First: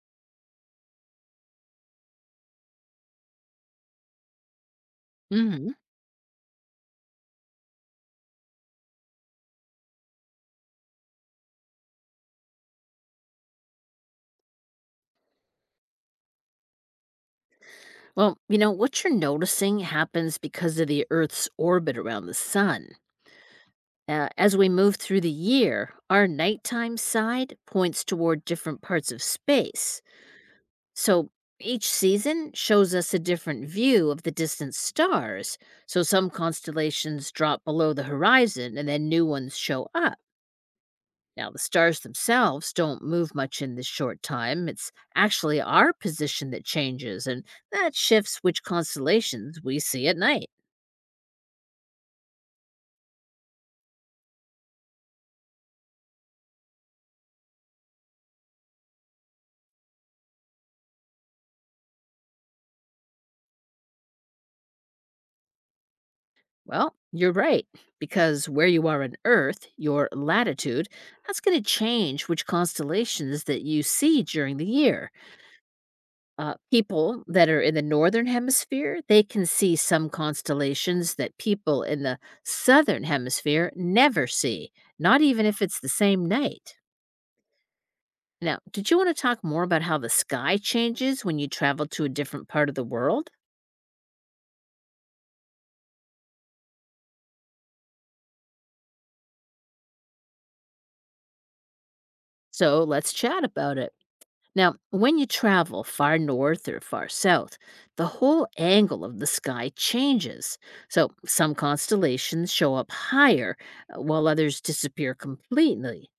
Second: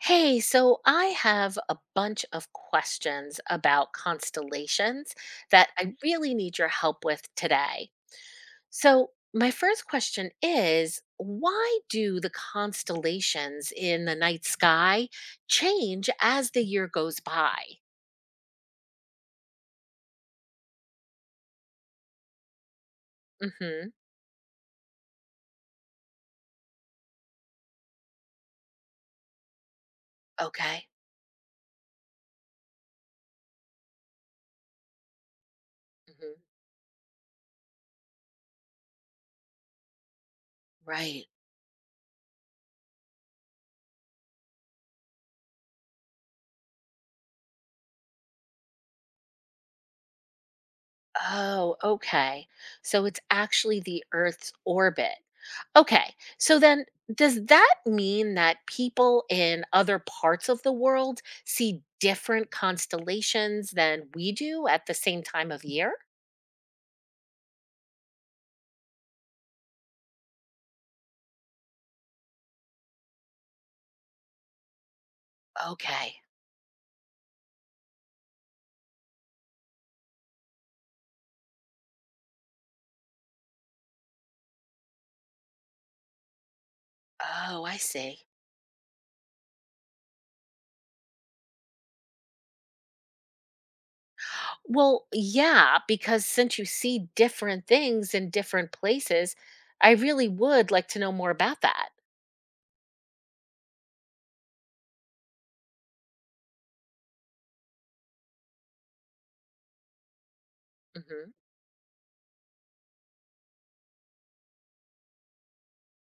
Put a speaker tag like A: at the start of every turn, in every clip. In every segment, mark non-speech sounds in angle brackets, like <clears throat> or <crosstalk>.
A: Hey, so I have a bunch of questions about constellations that
B: Hmm.
A: I really need your help with today. So, my first question is why do the constellations in the night sky change as the year goes by?
B: Well, you know, what you're noticing happens because of the Earth's orbit around the sun.
A: Mhm.
B: As we move through the year, our nighttime side points toward different parts of space.
A: Okay.
B: So each season shows us a different view of the distant stars. So some
A: Mhm.
B: constellations drop below the horizon and then new ones show up.
A: Right.
B: Now, the stars themselves don't move much in this short time. It's actually our position that changes, and that shifts which constellations we see at night.
A: Oh, okay. So it's actually the Earth's orbit. Okay. So then does that mean that people in other parts of the world see different constellations than we do at the same time of year?
B: Well, you're right, because where you are on Earth, your latitude, that's going to change which constellations that you see during the year.
A: Okay.
B: People that are in the northern hemisphere, they can see some constellations that people in the southern hemisphere never see, not even if it's the same night.
A: Oh, I see.
B: Now, did you want to talk more about how the sky changes when you travel to a different part of the world?
A: Well, yeah, because since you see different things in different places, I really would like to know more about that.
B: So let's chat about it. Now, when you travel far north or far south, the whole angle of the sky changes. So
A: Hmm.
B: some constellations show up higher, while others disappear completely.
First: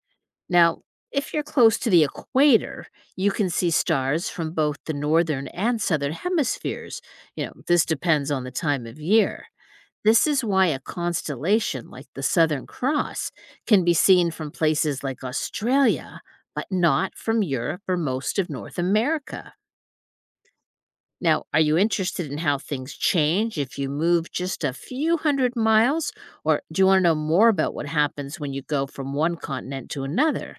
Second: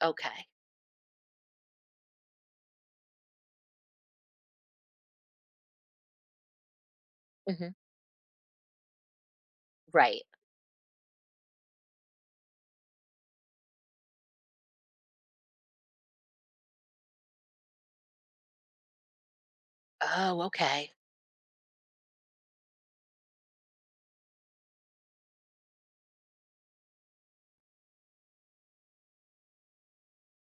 A: Okay.
B: Now, if you're close to the equator, you can see stars from both the northern and southern hemispheres. You know,
A: Hmm.
B: this depends on the time of year.
A: Right.
B: This is why a constellation like the Southern Cross can be seen from places like Australia, but not from Europe or most of North America.
A: Oh, okay.
B: Now, are you interested in how things change if you move just a few hundred miles, or do you want to know more about what happens when you go from one continent to another?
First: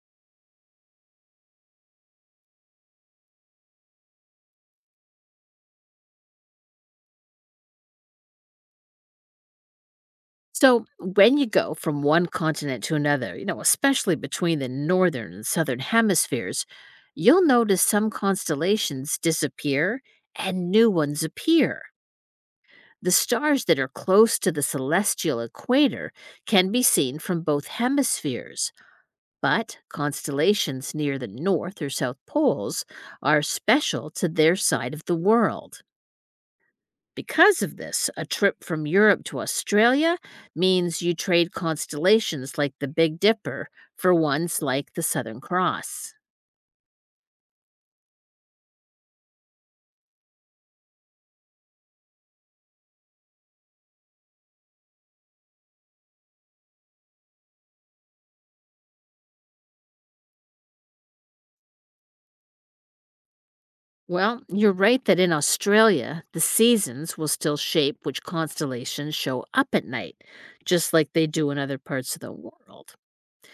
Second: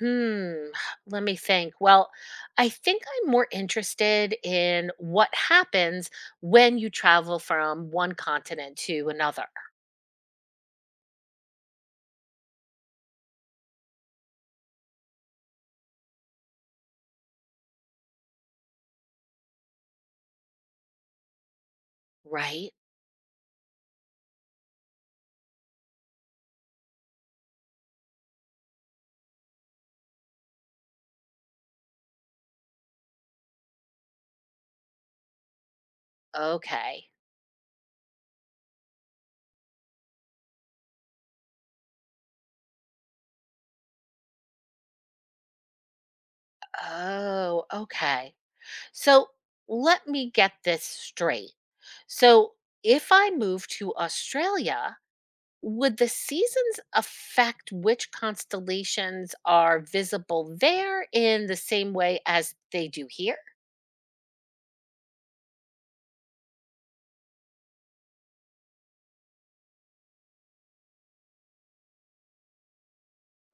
A: Hmm, <sighs> let me think. Well, I think I'm more interested in what happens when you travel from one continent to another,
B: So, when you go from one continent to another, you know, especially between the northern and southern hemispheres, you'll notice some constellations disappear and new ones appear.
A: right?
B: The stars that are close to the celestial equator can be seen from both hemispheres, but constellations near the north or south poles are special to their side of the world.
A: Okay.
B: Because of this, a trip from Europe to Australia means you trade constellations like the Big Dipper for ones like the Southern Cross.
A: Oh, okay. So let me get this straight. So if I move to Australia, would the seasons affect which constellations are visible there in the same way as they do here?
B: Well, you're right that in Australia, the seasons will still shape which constellations show up at night, just like they do in other parts of the world.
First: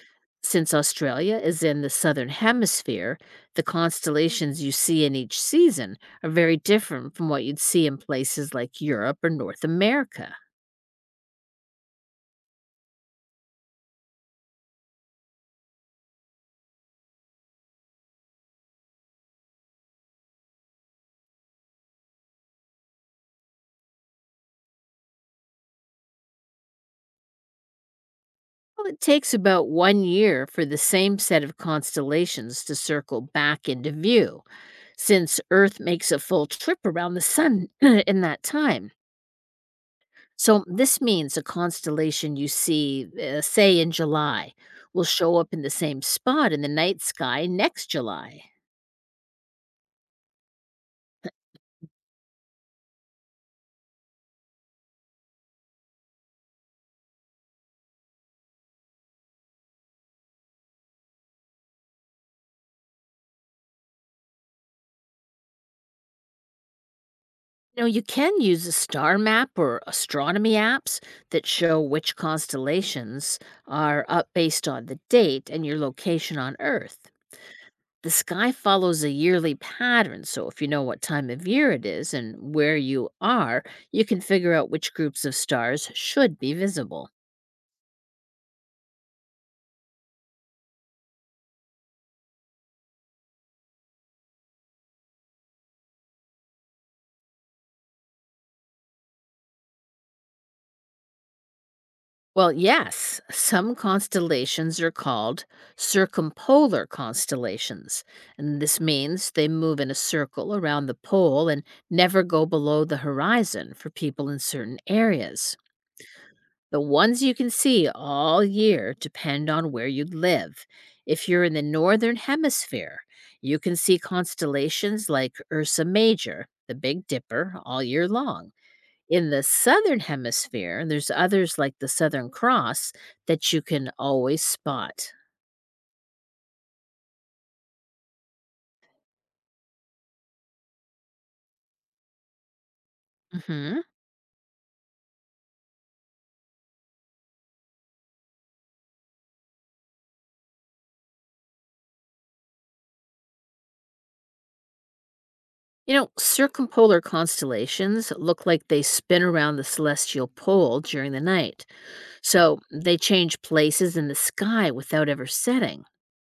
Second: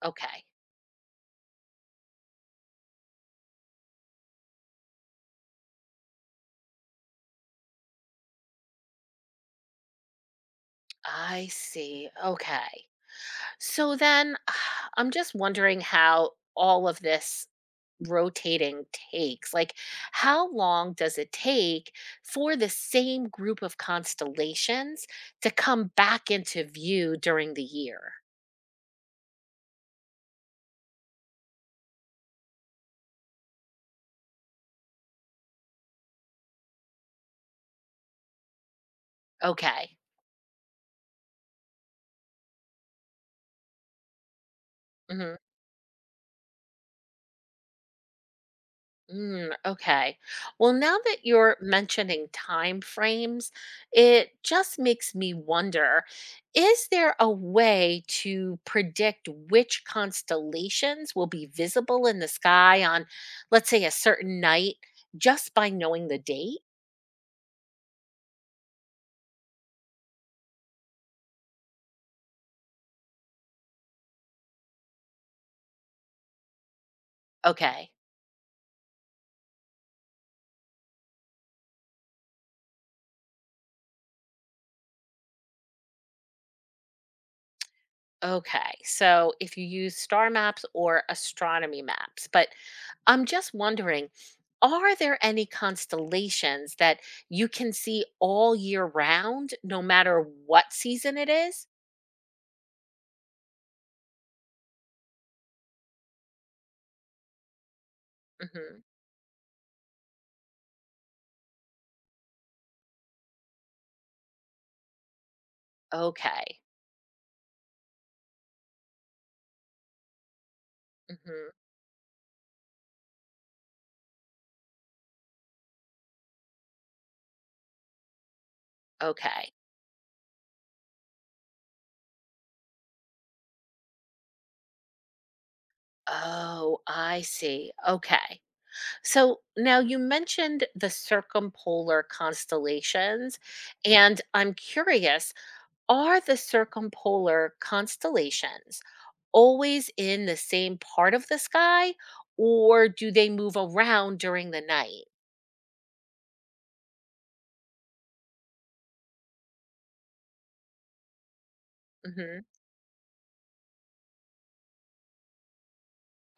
A: Okay.
B: Since Australia is in the southern hemisphere, the constellations you see in each season are very different from what you'd see in places like Europe or North America.
A: I see. Okay. So then <sighs> I'm just wondering how all of this rotating takes. Like, how long does it take for the same group of constellations to come back into view during the year?
B: Well, it takes about 1 year for the same set of constellations to circle back into view, since Earth makes a full trip around the Sun <clears throat> in that time.
A: Okay.
B: So, this means a constellation you see, say, in July, will
A: Hmm.
B: show up in the same spot in the night sky next July.
A: Mm, okay. Well, now that you're mentioning time frames, it just makes me wonder, is there a way to predict which constellations will be visible in the sky on, let's say, a certain night just by knowing the date?
B: No, you can use a star map or astronomy apps that show which constellations are up based on the date and your location on Earth.
A: Okay.
B: The sky follows a yearly pattern, so if you know what time of year it is and where you are, you can figure out which groups of stars should be visible.
A: Okay, so if you use star maps or astronomy maps, but I'm just wondering, are there any constellations that you can see all year round, no matter what season it is?
B: Well, yes, some constellations are called circumpolar constellations, and this
A: Mm-hmm.
B: means they move in a circle around the pole and never go below the horizon for people in certain areas.
A: Okay.
B: The ones you can see all year depend on where you live. If you're
A: Mm-hmm.
B: in the northern hemisphere, you can see constellations like Ursa Major, the Big Dipper, all year long. In the
A: Okay.
B: southern hemisphere, there's others like the Southern Cross that you can always spot.
A: Oh, I see. Okay. So now you mentioned the circumpolar constellations,
B: Hmm.
A: and I'm curious, are the circumpolar constellations always in the same part of the sky or do they move around during the night?
B: You know, circumpolar constellations look like they spin around the celestial pole during the night,
A: Hmm.
B: so they change places in the sky without ever setting.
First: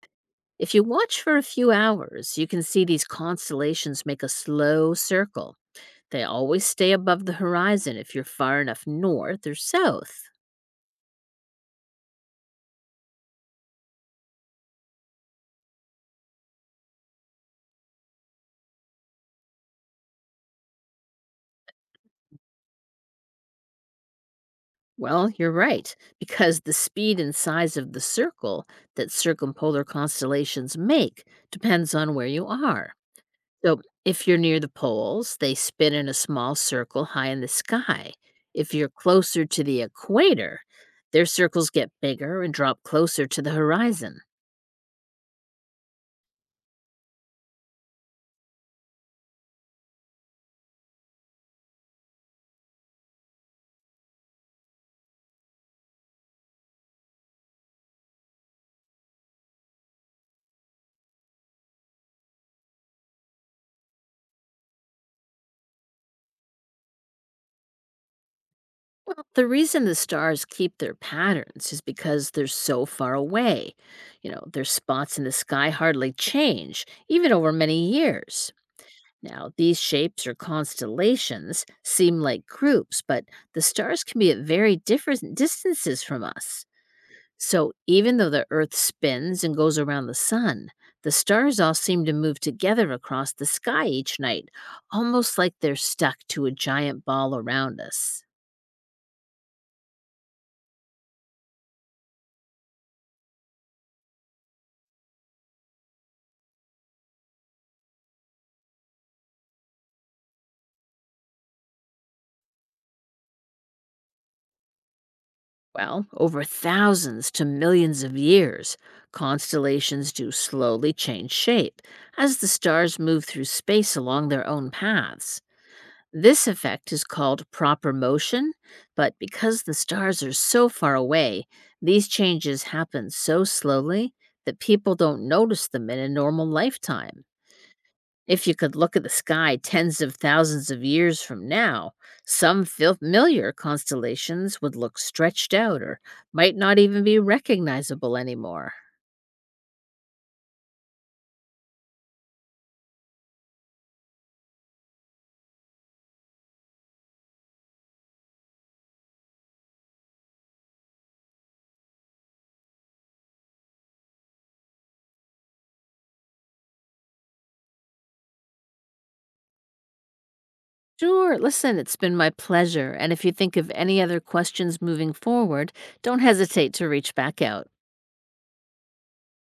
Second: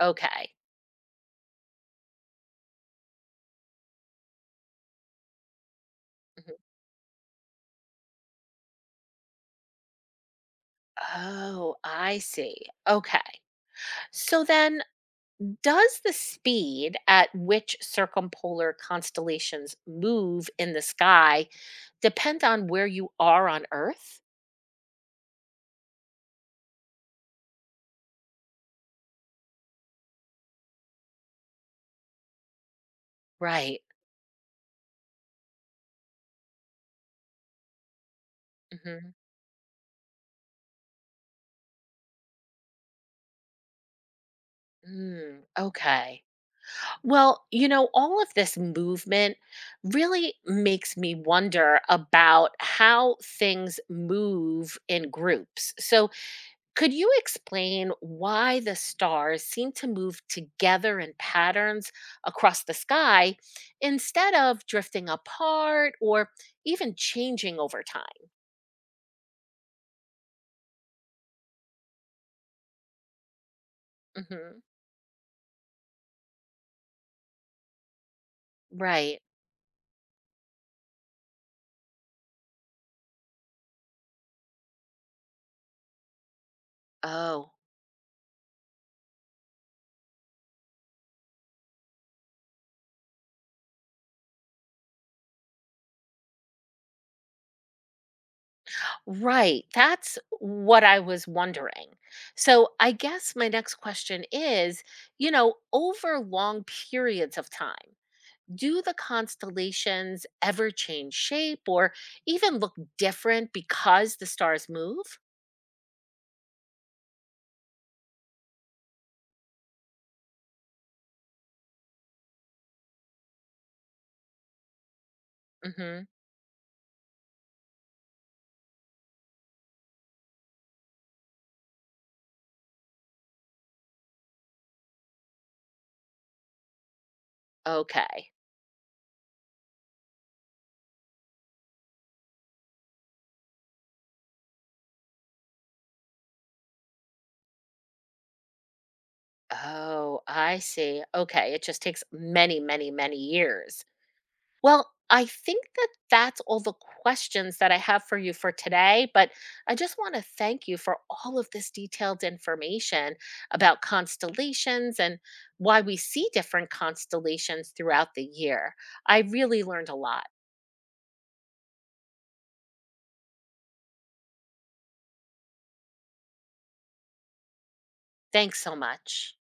A: Okay.
B: If you watch for a few hours, you can see these constellations make a slow circle. They
A: Mhm.
B: always stay above the horizon if you're far enough north or south.
A: Oh, I see. Okay. So then, does the speed at which circumpolar constellations move in the sky depend on where you are on Earth?
B: Well, you're right, because the speed and size of the circle that circumpolar constellations make depends on where you are.
A: Right.
B: So, if you're near the poles, they spin in a small circle high in the sky. If you're
A: Hmm.
B: closer to the equator, their circles get bigger and drop closer to the horizon.
A: Mm, okay. Well, you know, all of this movement really makes me wonder about how things move in groups. So, could you explain why the stars seem to move together in patterns across the sky instead of drifting apart or even changing over time?
B: Well, the reason the stars keep their patterns is because they're so far away. You know,
A: Hmm.
B: their spots in the sky hardly change, even over many years.
A: Right.
B: Now, these shapes or constellations seem like groups, but the stars can be at very different distances from us.
A: Oh.
B: So, even though the Earth spins and goes around the sun, the stars all seem to move together across the sky each night, almost like they're stuck to a giant ball around us.
A: Right. That's what I was wondering. So, I guess my next question is, you know, over long periods of time, do the constellations ever change shape or even look different because the stars move?
B: Well, over thousands to millions of years, constellations do slowly change shape as the stars move through space along their own paths.
A: Mhm.
B: This effect is called proper motion, but because the stars are so far away, these changes happen so slowly that people don't notice them in a normal lifetime.
A: Okay.
B: If you could look at the sky tens of thousands of years from now, some familiar constellations would look stretched out or might not even be recognizable anymore.
A: Oh, I see. Okay, it just takes many, many, many years. Well, I think that that's all the questions that I have for you for today, but I just want to thank you for all of this detailed information about constellations and why we see different constellations throughout the year. I really learned a lot.
B: Sure, listen, it's been my pleasure. And if you think of any other questions moving forward, don't hesitate to reach back out.
A: Thanks so much.